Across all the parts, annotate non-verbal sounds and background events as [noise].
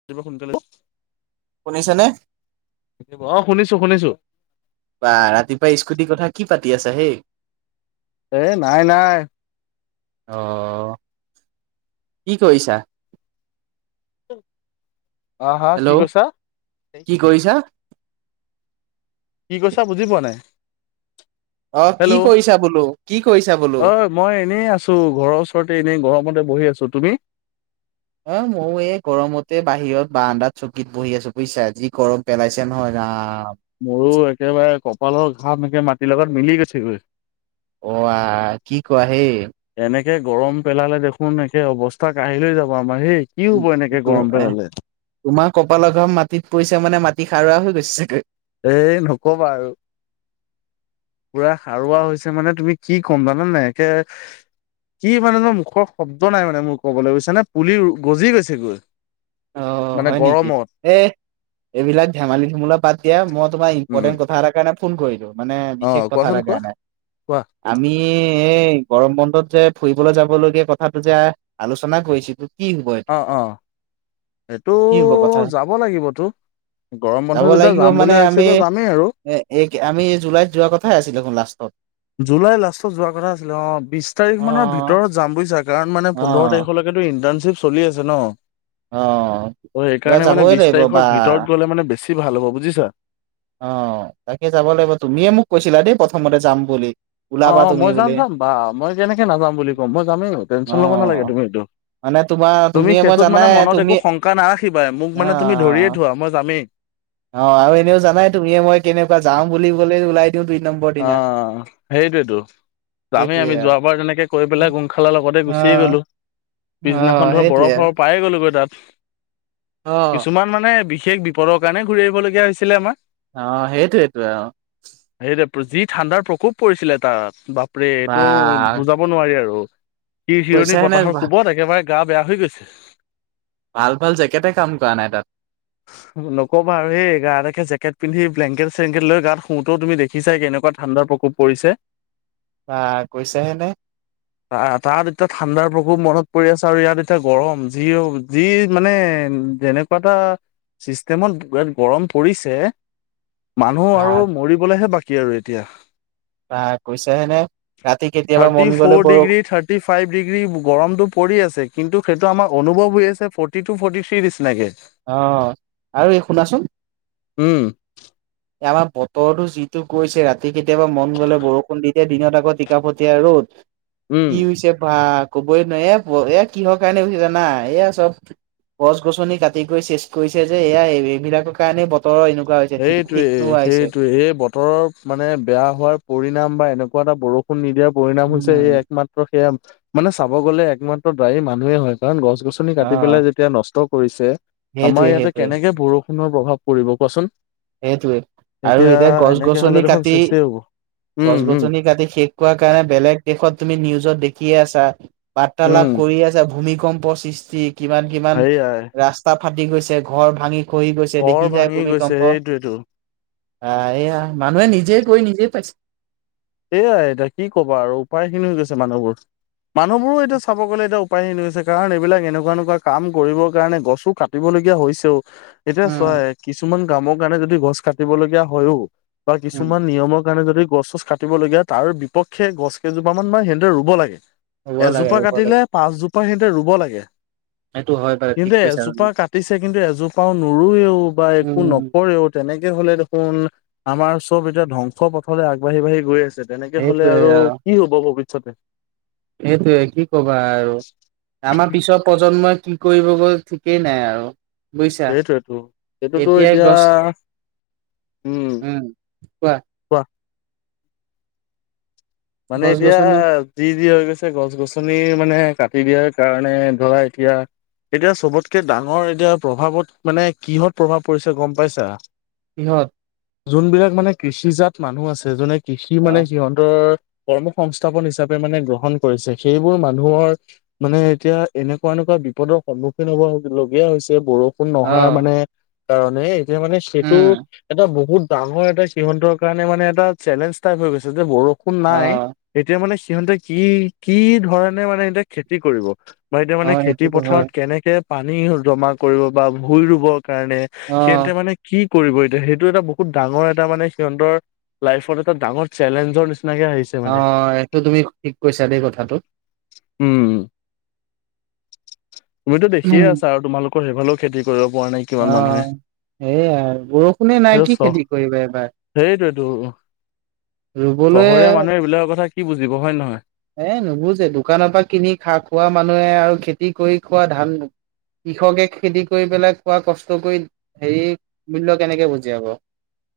আজি দেখোন সোনকালে শুনিছানে। অ শুনিছোঁ শুনিছোঁ। বা ৰাতিপুৱাই স্কুটিৰ কথা কি পাতি আছা হেই। এ নাই নাই। অহ কি কৰিছা? হা হা কি হেল্ল' কৈছা? কি কৰিছা কি কৈছা বুজি পোৱা নাই। অ কি হেল্ল' কৰিছা বোলোঁ? অ মই এনেই আছোঁ ঘৰৰ ওচৰতে এনেই গৰমতে বহি আছোঁ। তুমি? অ মইও এই গৰমতে বাহিৰত বাৰান্দাত চকীত বহি আছোঁ বুজিছা যি গৰম পেলাইছে নহয় ৰাম। মোৰো একেবাৰে কপালৰ ঘাম একে মাটিৰ লগত মিলি গৈছেগৈ। অ আ কি কোৱা হেই। এনেকে গৰম পেলালে দেখোন একে অৱস্থা কাঢ়িল লৈ যাব আমাৰ। হেই কি হ'ব এনেকে এ গৰম পেলালে তোমাৰ কপালৰ ঘাম মাটিত পৰিছে মানে মাটিত মাটি সাৰুৱা হৈ গৈছে চাগৈ। এই নকবা আৰু। পুৰা সাৰুৱা হৈছে মানে তুমি কি ক'ম জানানে একে কি মানে নো মুখৰ শব্দ নাই মানে মোৰ কবলৈ বুজিছানে পুলি গজি গৈছেগৈ। অ মানে হয় নেকি গৰমত এ এইবিলাক ধেমালি ধুমুলা বাদ দিয়া। মই তোমাৰ উম ইম্পৰ্টেন্ট কথা এটা কাৰণে ফোন কৰিলোঁ। মানে বিশেষ অ', কথা কোৱাচোন এটা কোৱা কাৰণে কোৱা আমি এই গৰম বন্ধত যে ফুৰিবলৈ যাবলগীয়া কথাটো যে আলোচনা কৰিছিলো কি হব এইটো। অ', অ', এইটো কি হব কথা যাব লাগিবতো। গৰম বন্ধ যাব যেতিয়া লাগিব যাম বুলি মানে ভাবিছোঁ আমি এতিয়া যামেই আৰু। এ এই আমি জুলাইত যোৱা কথাই আছিল দেখোন লাষ্টত। জুলাই লাষ্টত যোৱা কথা আছিলে অ বিচ তাৰিখ অ মানৰ ভিতৰত যাম বুজিছা কাৰণ মানে অ পোন্ধৰ তাৰিখলৈকে ইন্টাৰ্ণশ্বিপ চলি আছে ন। অ অ এইবাৰ সেইকাৰণে মানে যাবই বিচ লাগিব বা তাৰিখৰ ভিতৰত গ'লে মানে বেছি ভাল হ'ব বুজিছা। অহ, তাকে যাব লাগিব তুমিয়ে মোক কৈছিলা দেই প্ৰথমতে যাম বুলি। অহ ওলাবা - অহ তুমি মই বুলি যাম -যাম বা মই কেনেকৈ নাযাম বুলি ক'ম মই যামেই অ টেনশ্যন ল'ব নালাগে তুমি এইটো। মানে তোমাৰ [inaudible] তুমি তুমিয়ে মই সেইটোত মানে জানাই মনত তুমি একো শংকা নাৰাখিবাই মোক অ মানে তুমি ধৰিয়ে থোৱা মই যামেই। অ অ আৰু এনেও জানাই তুমিয়ে মই কেনেকুৱা যাওঁ বুলি কলে ওলাই দিওঁ দুই নম্বৰ দিনা আহ, সেইটোৱেতো। যামেই সেইটোয়ে আমি যোৱাবাৰ তেনেকে কৈ আৰু পেলাই গোমখালাৰ লগতে গুচিয়ে অ', গলোঁ। অ', পিছদিনাখন ধৰক সেইটোৱে বৰফ- বৰফ পাই গ'লোগৈ তাত। অ', কিছুমান মানে বিশেষ বিপদৰ কাৰণে ঘূৰি আহিবলগীয়া হৈছিলে আমাৰ। অহ, সেইটোৱেতো আও। সেইটোৱে যি ঠাণ্ডাৰ প্ৰকোপ পৰিছিলে তাত বাপৰে বা এইটো বুজাব নোৱাৰি আৰু। শিৰ- শিৰণি কৈছাহে নে বতাহৰ ভা কোবত একেবাৰে গা- বেয়া হৈ গৈছে। ভাল- ভাল জেকেটে কাম কৰা নাই তাত। নকবা আৰু সেই গা দেখে জেকেট পিন্ধি ব্লেংকেট -চেংকেট লৈ গাত শোওঁতেও তুমি দেখিছাই কেনেকুৱা ঠাণ্ডাৰ প্ৰকোপ পৰিছে। বাহ কৈছা হে নে। তাত এতিয়া ঠাণ্ডাৰ প্ৰকোপ মনত পৰি আছে আৰু ইয়াত এতিয়া গৰম যি -যি মানে যেনেকুৱা এটা চিষ্টেমত গৰম পৰিছে মানুহ বা আৰু মৰিবলেহে বাকী আৰু এতিয়া। বা কৈছাহে নে ৰাতি [inaudible] কেতিয়াবা থাৰ্টি মন গ'লে ফ'ৰ বৰষুণ ডিগ্ৰী থাৰ্টি- ফাইভ ডিগ্ৰী গৰম পৰি আছে কিন্তু সেইটো আমাৰ অনুভৱ হৈ আছে ফৰ্টি টু -ফৰ্টি থ্ৰী নিচিনাকে। অহ, আৰু এই শুনাচোন উম আমাৰ বতৰতো যিটো কৈছে ৰাতি কেতিয়াবা মন গ'লে বৰষুণ দি দিয়ে দিনত আকৌ অহ, টিকা ফতিয়া ৰ'দ উম কি হৈছে বা কবই নোৱাৰি এ- এয়া কিহৰ কাৰণে হৈছে জানা এইয়া চব গছ -গছনি কাটি গৈ চেচ কৰিছে যে এয়া এইবিলাকৰ কাৰণে বতৰৰ এনেকুৱা হৈছে ঠিক- ঠিক এ নোহোৱা হৈছে সেইটোৱে এই বতৰৰ মানে বেয়া হোৱাৰ পৰিণাম বা এনেকুৱা এটা বৰষুণ নিদিয়াৰ পৰিণাম হৈছে এই উম, একমাত্ৰ সেয়া মানে চাব গ'লে একমাত্ৰ দায়ী মানুহে হয় কাৰণ গছ গছ - গছনি কাটি অ, পেলাই যেতিয়া নষ্ট কৰিছে আমাৰ সেইটোৱে ইয়াতে সেইটোৱে কেনেকে বৰষুণৰ প্ৰভাৱ পৰিব কোৱাচোন? সেইটোৱে আৰু এতিয়া গছ এনেকে হলে -গছনি দেখোন কাটি চেচেই হ'ব উম গছ- উম গছনি কাটি শেষ কৰা কাৰণে বেলেগ দেশত তুমি নিউজত দে কিআছা উম বাৰ্তালাপ কৰি আছা ভূমিকম্প সৃষ্টি কিমান -কিমান সেয়াই ৰাস্তা ফাটি গৈছে ঘৰ ভাঙি খহি গৈছে ঘৰ দেখি যায় ভাঙি গৈছে ভূমিকম্প সেইটোৱেতো আহ, এইয়া মানুহে নিজে কৰি নিজেই পাইছে। এয়াই এতিয়া কি ক'ব আৰু উপায়হীন হৈ গৈছে মানুহবোৰ। মানুহবোৰো এতিয়া চাব গ'লে এতিয়া উপায়ন হৈছে কাৰণ এইবিলাক এনেকুৱা- এনেকুৱা কাম কৰিবৰ কাৰণে গছো কাটিবলগীয়া হৈছেও এতিয়া চোৱা উম, কিছুমান কামৰ কাৰণে যদি গছ কাটিব লগীয়া হয়ও বা উম, কিছুমান নিয়মৰ কাৰণে যদি গছ- চছ কা বলীয়া তাৰ বিপক্ষে গছ কেইজোপা মান বা সীহন্তে ৰুব লাগে ৰুব লাগে এজোপা ৰুব লাগে কাটিলে পাঁচজোপা [unintelligible] সিহঁতে ৰুব লাগে। সেইটো হয়। বাৰু কিন্তু ঠিক কৈছা তুমি। এজোপা কাটিছে কিন্তু এজোপাও নোৰোয়েও বা একো উম, নকৰেও তেনেকে হলে দেখোন আমাৰ চব এতিয়া ধ্বংস পথৰে আগবাঢ়ি -বাঢ়ি গৈ আছে। তেনেকে হলে সেইটোৱে আৰু কি হব ভৱিষ্যতে সেইটোয়ে কি কবা আৰু আমাৰ পিছৰ প্ৰজন্মই কি কৰিব গ'ল ঠিকেই নাই আৰু বুইছা সেইটোৱেতো সেইটোতো এতিয়াই এতিয়া গছ উম, কোৱা। মানে গছ এতিয়া গছনি যি- যি হৈ গৈছে গছ -গছনি মানে কাট কাটি দিয়াৰ কাৰণে ধৰা এতিয়া এতিয়া চবতকে ডাঙৰ এতিয়া প্ৰভাৱত মানে কিহত প্ৰভাৱ পৰিছে গম পাইছা কিহত যোনবিলাক মানে কৃষিজাত মানুহ আছে যোনে কৃষি মানে আহ সিহঁতৰ কৰ্ম সংস্থাপন হিচাপে মানে গ্ৰহণ কৰিছে সেইবোৰ মানুহৰ মানে এতিয়া এনেকুৱা বিপদৰ সন্মুখীন হ'বলগীয়া হৈছে বৰষুণ নহাৰ আহ মানে কাৰণে এতিয়া মানে সেইটো উম এটা বহুত ডাঙৰ এটা সিহতৰ কাৰণে মানে এটা চেলেঞ্জ টাইপ হৈ গৈছে যে বৰষুণ নাই আহ এতিয়া মানে সিহঁতে কি কি ধৰণে মানে এতিয়া খেতি কৰিব বা এতিয়া মানে আহ খেতি সেইটোতো হয় পথাৰত কেনেকে পানী জমা কৰিব বা ভুই ৰুবৰ কাৰণে আহ সিহঁতে মানে কি? কৰিব এতিয়া সেইটো এটা বহুত ডাঙৰ এটা মানে সিহঁতৰ লাইফত এটা ডাঙৰ চেলেঞ্জৰ নিচিনা আহ এইটো তুমি ঠিক কৈছা দেই কথাটো। উম। তুমিতো দেখিয়ে আছা আৰু তোমালোকৰ সেইফালেও খেতি কৰিব। পৰা নাই কিমান অ মানুহে সেই আৰু বৰষুণে নাই সেইটো কি চ খেতি কৰিবা এবাৰ সেইটোৱেতো চহৰীয়া মানুহে এইবিলাকৰ কথা কি বুজি এ নুবুজে দোকানৰ পৰা কিনি খা খোৱা মানুহে আৰু খেতি কৰি খোৱা ধান কৃষকে খেতি কৰি পেলাই কোৱা কষ্ট কৰি হেৰি মূল্য কেনেকে বুজিয়াব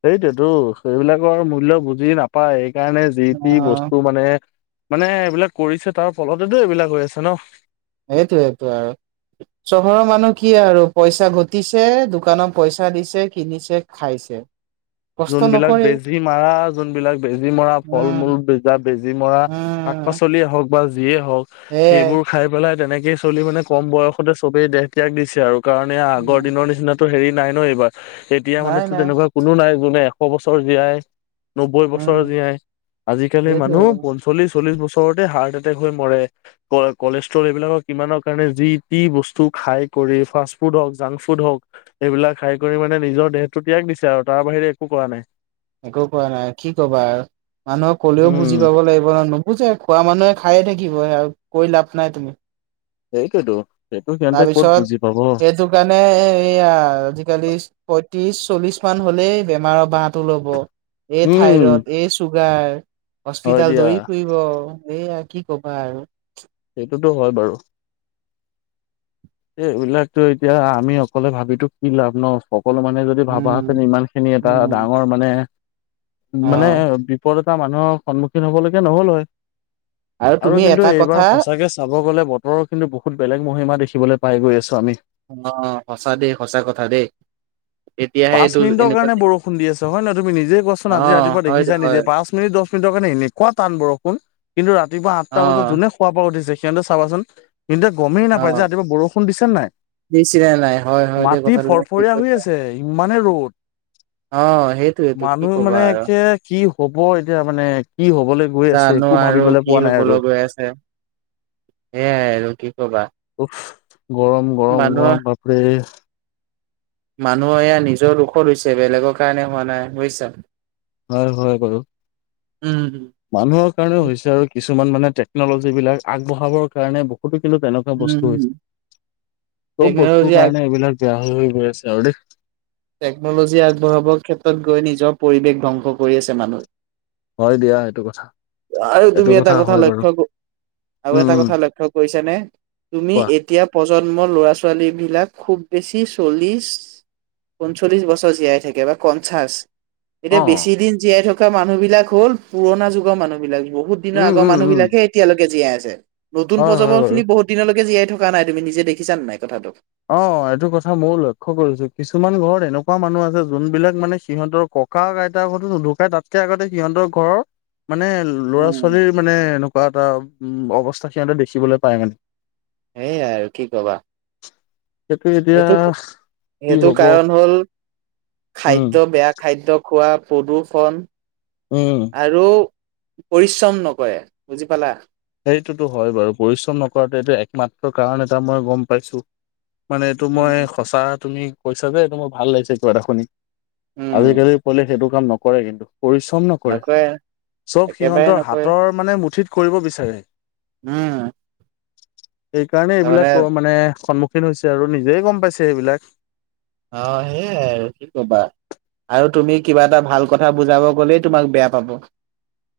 সেইটোতো সেইবিলাকৰ মূল্য বুজি নাপায়। সেইকাৰণে যি টি অ বস্তু মানে মানে এইবিলাক কৰিছে তাৰ ফলতেতো এইবিলাক হৈ আছে ন। সেইটো এ আৰু চহৰৰ মানুহ কি আৰু পইচা ঘটিছে দোকানত পইচা দিছে কিনিছে খাইছে। কষ্ট যোনবিলাক নকৰে বেজী মৰা যোনবিলাক বেজী মৰা ফল মূল উম বেজা বেজী মৰা উম পাচলিয়েই হওক বা যিয়ে হওক সেয়াই সেইবোৰ খাই পেলাই তেনেকেই চলি মানে কম বয়সতে চবেই দেহ ত্যাগ দিছে আৰু। কাৰণে আগৰ উম, দিনৰ নিচিনাতটো হেৰি নাই ন এইবাৰ এতিয়া মানে নাই নাই তেনেকুৱা কোনো নাই। মানে এশ বছৰ জীয়াই নবৈ বছৰ উম জীয়াই আজিকালিৰ সেইটোৱে মানুহ আৰু পঞ্চলিছ। চল্লিশ বছৰতে হাৰ্ট এটেক হৈ মৰে কলেষ্ট্ৰল এইবিলাকৰ কিমানৰ কাৰণে যি তি বস্তু। খাই কৰি ফাষ্ট ফুড হওঁক জাংক ফুড হওঁক এইবাক খাই কৰি মানে নিজৰ দেহতটো ত্যাগ দিছে আৰু তাৰ বাহিৰে। একো কোৱা নাই। একো কোৱা নাই কি কবা আৰু মানুহক কলেও উম, বুজি পাব লাগিব নো। বুজে খোৱা মানুহে খায়ে থাকিব কৈ লাভ নাই তুমি। সেইটো তো। তাৰপিছত সেইটো কাৰণে এ এয়া আজিকালি। ত্ৰিশ চল্লিশ মান হলেই বেমাৰৰ বাঁহটো ল'ব এই উম, থাইৰইড এই চুগাৰ। হয় হস্পিতাল দিয়া দৌৰি ফুৰিব এইয়া কি কবা আৰু। সটোতো হয় বাৰু। এই এইবিলাকতো এতিয়া আমি অকলে ভাবো কি লাভ ন। সকলো মানুহে যদি ভাবাহেতেন উম ইমান খিনি এটা উম ডাঙৰ মানে অ মানে বিপদত। এটা মানুহৰ সন্মুখীন হ'বলৈকে নহ'ল হয়। আৰু তুমি কিন্তু এটা এইবাৰ কথা সঁচাকে চাব গ'লে বতৰো কিন্তু বহুত বেলেগ মহিমা দেখিবলৈ। পাই গৈ আছো আমি। অ সঁচা দেই সঁচা কথা দেই। তেতিয়াহে পাঁচ এইটো মিনিট এনেকুৱা কাৰে বৰষুণ দি আছে হয় নহ তুমি নিজে কোৱাচোন অ আজি ৰাতিপুৱা হয় দে দেখছ হয় নিজে পাঁচ মিনিট দ। ৰ কাৰণে এনেকুৱা টান বৰষুণ কিন্তু ৰাপুৱা অ আটা বজাত যোনে খোৱা বোৱা উঠিছে সিহঁতে চাবাচোন। কিন্তু এ গমেই অ নাপায় যে ৰাতিপুৱা বৰষুণ দিছে নাই। দিছিলে নাই হয় হয় দেই মাটি কথাটো তুমি ঠিক ফৰফৰীয়া হৈ কৈছা আছে ইমানে ৰ'দ। অ সেইটোয়েটো কি মানুহ কবা মানে আৰু একে কি হ'ব এতিয়া মানে কি। হবলৈ গৈ আছে জানো একো আৰু ভাবিবলৈ কি পোৱা নাই আৰু হবলৈ গৈ আছে। এ আৰু কি কবা। উফ গৰম গৰম মানুহৰ গৰম বাপৰে। মানুহ এয়া নিজৰ দুখত হৈছে বেলেগৰ কাৰণে হোৱা নাই বুজিছা। হয় হয় বাৰু। উম। মানুহৰ কাৰণেও হৈছে আৰু কিছুমান মানে টেকনলজী বিলাক আগবঢ়াবৰ কাৰণে বহু। কিন্তু তেনেকুৱা বস্তু উম হৈছে চব টেকনলজি বস্তুৰ আগ কাৰণে এইবিলাক বেয়া হৈ হৈ গৈ আছে আৰু দেই। টেকনলজি আগবঢ়াবৰ ক্ষেত্ৰত গৈ নিজৰ পৰিৱেশ ধ্বংস কৰি আছে মানুহে। হয় দিয়া সেইটো কথা আৰু সেইটো তুমি এটা কথা হয় বাৰু লক্ষ্য ক আৰু উম এটা উম কথা লক্ষ্য কৰিছ নে? তুমি কোৱা এতিয়া প্ৰশ জন্ম ল'ৰা ছোৱালী বিলাক খুব বেছি চল্লিছ পঞ্চল্লিশ বছৰ জীয়াই থাকে বা পঞ্চাছ এতিয়া অ বেছি দিন জীয়াই থ মানুহ বিলাক হ'ল পুৰণা যুগৰ মানুহ বিলাক বহুত দিনৰ উম আগৰ উম মানুহ উম বিলাকহে এতিয়ালৈকে জীয়াই আছে। নতুন হয় হয় প্ৰজন্ম বাৰু খিনি বহুত দিনলৈকে জীয়াই থকা নাই তুমি নিজে দেখিছা নাই কথাটো। অ এইটো কথা ময়ও লক্ষ্য কৰিছো কিছুমান ঘৰত এনেকুৱা মানুহ আছে যোনবিলাক মানে সিহঁতৰ ক ককা আইতা ঘৰৰতটো নুধুকাই তাতকে আগতে সিহঁতৰ ঘৰৰ মানে ল'ৰা উম। ছোৱালীৰ মানে এনেকুৱা এটা উ অৱস্থা সিহঁতে দেখিবলৈ পায় মানে। সেই আৰু কি কবা। সেইটো কি সেইটো হব কাৰণ হ'ল। উম খাদ্য বেয়া খাদ্যয় খোৱা। প্ৰদূষন উম আৰু পৰিশ্ৰম নকৰে বুজি পালা। সেইটোতো হয় বাৰু পৰিশ্ৰম নকৰাটো এইটো একমাত্ৰ কাৰণ এটা মই গম পাইছো। মানে এইটো উম মই সঁচা তুমি কৈছা যে এইটো মোৰ ভাল লাগিছে কিবা এটা শুনি। উম, আজিকালি পলে সেইটো কাম নকৰে কিন্তু। পৰিশ্ৰম নকৰে চব একেবাৰে সিহঁতৰ নকৰে হাতৰ মানে মুঠিত কৰিব বিচাৰে। উম সেইকাৰণে তাৰমানে এইবিলাক মানে সন্মুখীন হৈছে আৰু নিজেই গম পাইছে এইবিলাক অ সেইয়াই আৰু কি কবা আৰু তুমি কিবা এটা ভাল কথা বুজাব গলেই তোমাক বেয়া পাব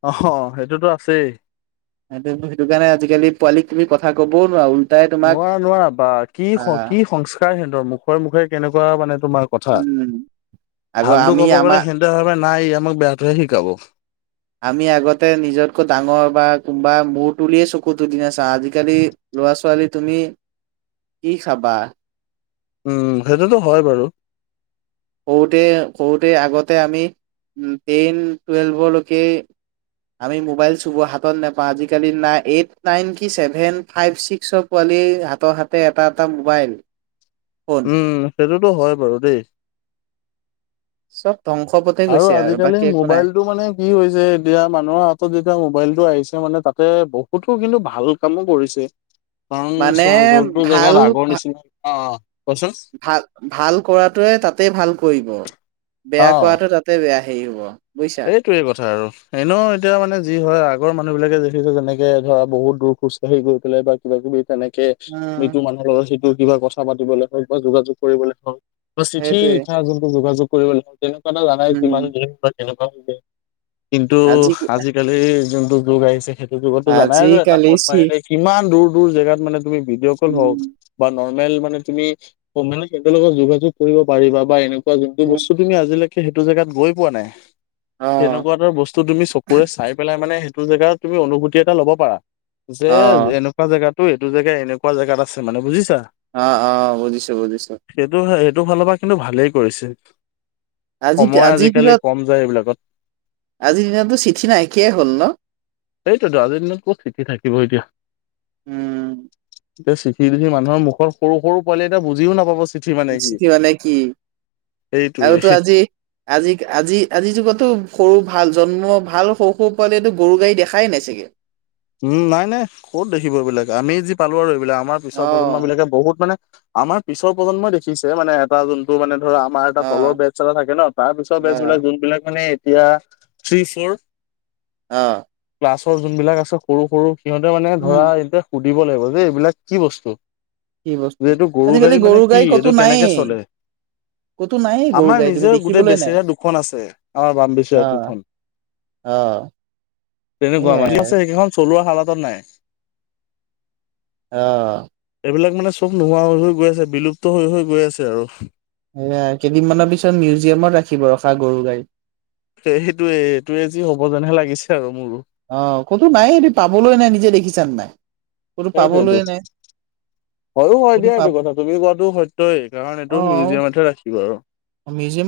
আহ সেইটোতো আছেই সেইটো কাৰণে আজিকালি পোৱালী তুমি কথা ক'বও নোৱাৰো। নোৱাৰ নোৱাৰা বা কি কি সংস্কাৰ সিহঁতৰ মুখৰে মুখে কেনেকুৱা মানে তোমাৰ কথা উম আগৰ ভালত আমি কব গ'লে আমাৰ সিহঁতে ভে নাই আমাক বেয়াটোহে শিকাব। আমি আগতে নিজতকৈ ডাঙৰ বা কোনোবা মূৰ তুলিয়েই চকু তুলি নাচাওঁ, আজিকালি ল'ৰা ছোৱালী তুমি কি খাবা উম সেইটোতো হয় বাৰু সৰুতে সৰুতে আগতে আমি উ টেইন টুৱেলভলৈকে আমি মবাইল চব হাতত নাপা আজালি নাই এই নাইন কিছেভেন ফাইভ চিক্ হাতৰ হাতে এটা এটা মোবাইল ফোন উম সেইটোতো হয় বাৰু দেই চব ধ্বংস পথে আৰু গৈছে আজিকালি বাকী একো নাই মোবাইলটো মানে কি হৈছে এতিয়া মানুহৰ হাতত যেতিয়া মোবাইলটো আহিছে মানে তাত তাতে বহুতো কিন্তু ভাল কামো কৰিছে ত মানে চ যত জেগাৰ ভাল আগৰ নিচিনা অ কোৱাচোন ভাল ভাল কৰাটোৱে তাতেই ভাল কৰিব বেয়া কৰাটোৱে তাতে ত বেয়া সেই হব বুজিছা। এইটোয়ে কথা আৰু এনেও এতিয়া মানে যি হয় আগ আগৰ মানুহবিলে দেখিছে যেনেকে ধৰা বহুদূৰ খোজকাঢ়ি গৈ পেলাই বা কিবা কিবি। তেনেকে উম মৃত্যু মানুহৰ লগত সেইটো কিবা কথা পাতিবলে হওক বা যোগাযোগ কৰিবলে হওক চিঠি সেইটোৱে। লিখা কোনটো যোগাযোগ কৰিব লাগিব তেনেকুৱা এটা জানাই উম কিমান দিন বা কেনেকুৱাে কিন্তু আজি আজিকালি যোনটো যুগ আহিছে। যুগতো জানাই যে এটা আজিকালি ফোন চি মাৰে কিমান দূৰ দূৰ জেগাত মানে তুমি ভিডিঅ' কল হওক উম বা নৰ্মেল মানে তুমি মানে স লগত যোগাযোগ কৰিব পাৰিবা বা এনেকুৱা যোনটো বস্তু তুমি আজিলে সেইটো জেগাত গৈ পোৱা নাই অ সেনেকুৱা এটা বস্তু তুমি চকুৰে চাই পেলাই মানে এইটো জেগাত তুমি অনুভূতি এটা ল'ব পাৰা যে অ এনেকুৱা জেগাত তো এইটো জোই এনেকুৱা জেগাত আছে মান বুজিছা আহ অ বুজিছো বুজিছো সটো ফালৰ পৰা কিন্তু ভালেই কৰিছে আজি সময় আজিৰ আজিকালি দিনত কম যায় এইবিলাকত আজিৰ দিনতো চিঠি নাইকিয়াই হ'ল ন সটোতো আজিৰ দিনত ক'ত চিঠি থাকিব এতিয়া উম এতি চিখি মানুহৰ মুখ সৰু সৰু পোৱালি এতিয়া বুজিও নাপাব চিঠি মানে কি। চিঠি মানে কি। সেইটোৱে আৰু তো আজি আজি আজি আজি যুগটো সৰু ভাল জন্ম ভাল সৰু সৰু পোৱালিতো গৰু গাড়ী দেখাই নাই চাগে উম নাই নাই ক'ত দেখিব এইবিলাক আমি যি পালো আৰু এইবিলাক আমাৰ অ পিছৰ প্ৰজন্ম বিলাকে বহুত মানে আমাৰ পিছৰ প্ৰজন্মই দেখিছে মানে এটা যোনটো মানে ধৰা আমাৰ এটা অ তলৰ বেটছ এটা থাকে ন তাৰ পিছৰ অ বেটছ বিলাক যোন বিলাক মানে এতিয়া থ্ৰী ফৌৰ আহ। পাছৰ যোনবিলাক আছে সৰু সৰু সিহঁতে মানে উম ধৰা এয়া সুধিব লাগিব যে এইবিলাক কি বস্তু কি বস্তু এইটো গৰু আজিকালি গাড়ী মানে কি গাই ক'তো এইটো কেনেকে নায়েই চলে। ক'তো নায়েই গৰু আমাৰ গাই তুমি নিজৰ গোটেই দেখিবলৈ নাই বেচেৰীয়া দুখন আছে আমাৰ বাম বেচৰা দুখন। আহ। তেনেকুৱা মানে, আছে সেইকেইখন চলোৱা হালাতত নাই। আহ এইবিলাক মানে চব নোহোৱা হৈ হৈ গৈ আছে, বিলুপ্ত হৈ হৈ গৈ আছে আৰু সয়া কেইদিনমানৰ পিছত মিউজিয়ামত ৰাখিব ৰখা গৰু গাড়ী। সেইটোয়ে, এইটোয়ে যি হ'ব যেনহে লাগিছে আৰু মোৰো। অ ক'তো নাই এইটো পাবলৈ নাই নিজে দেখিছ নাই, ক'তো সেইটোৱেটো পাবলৈ নাই। হয়ো হয় ক'তো দিয়া পাব এইটো কথা তুমি কোৱাটো সত্যই, কাৰণ এইটো মিউজিয়ামতহে ৰাখিবা আৰু। মিউজিয়ম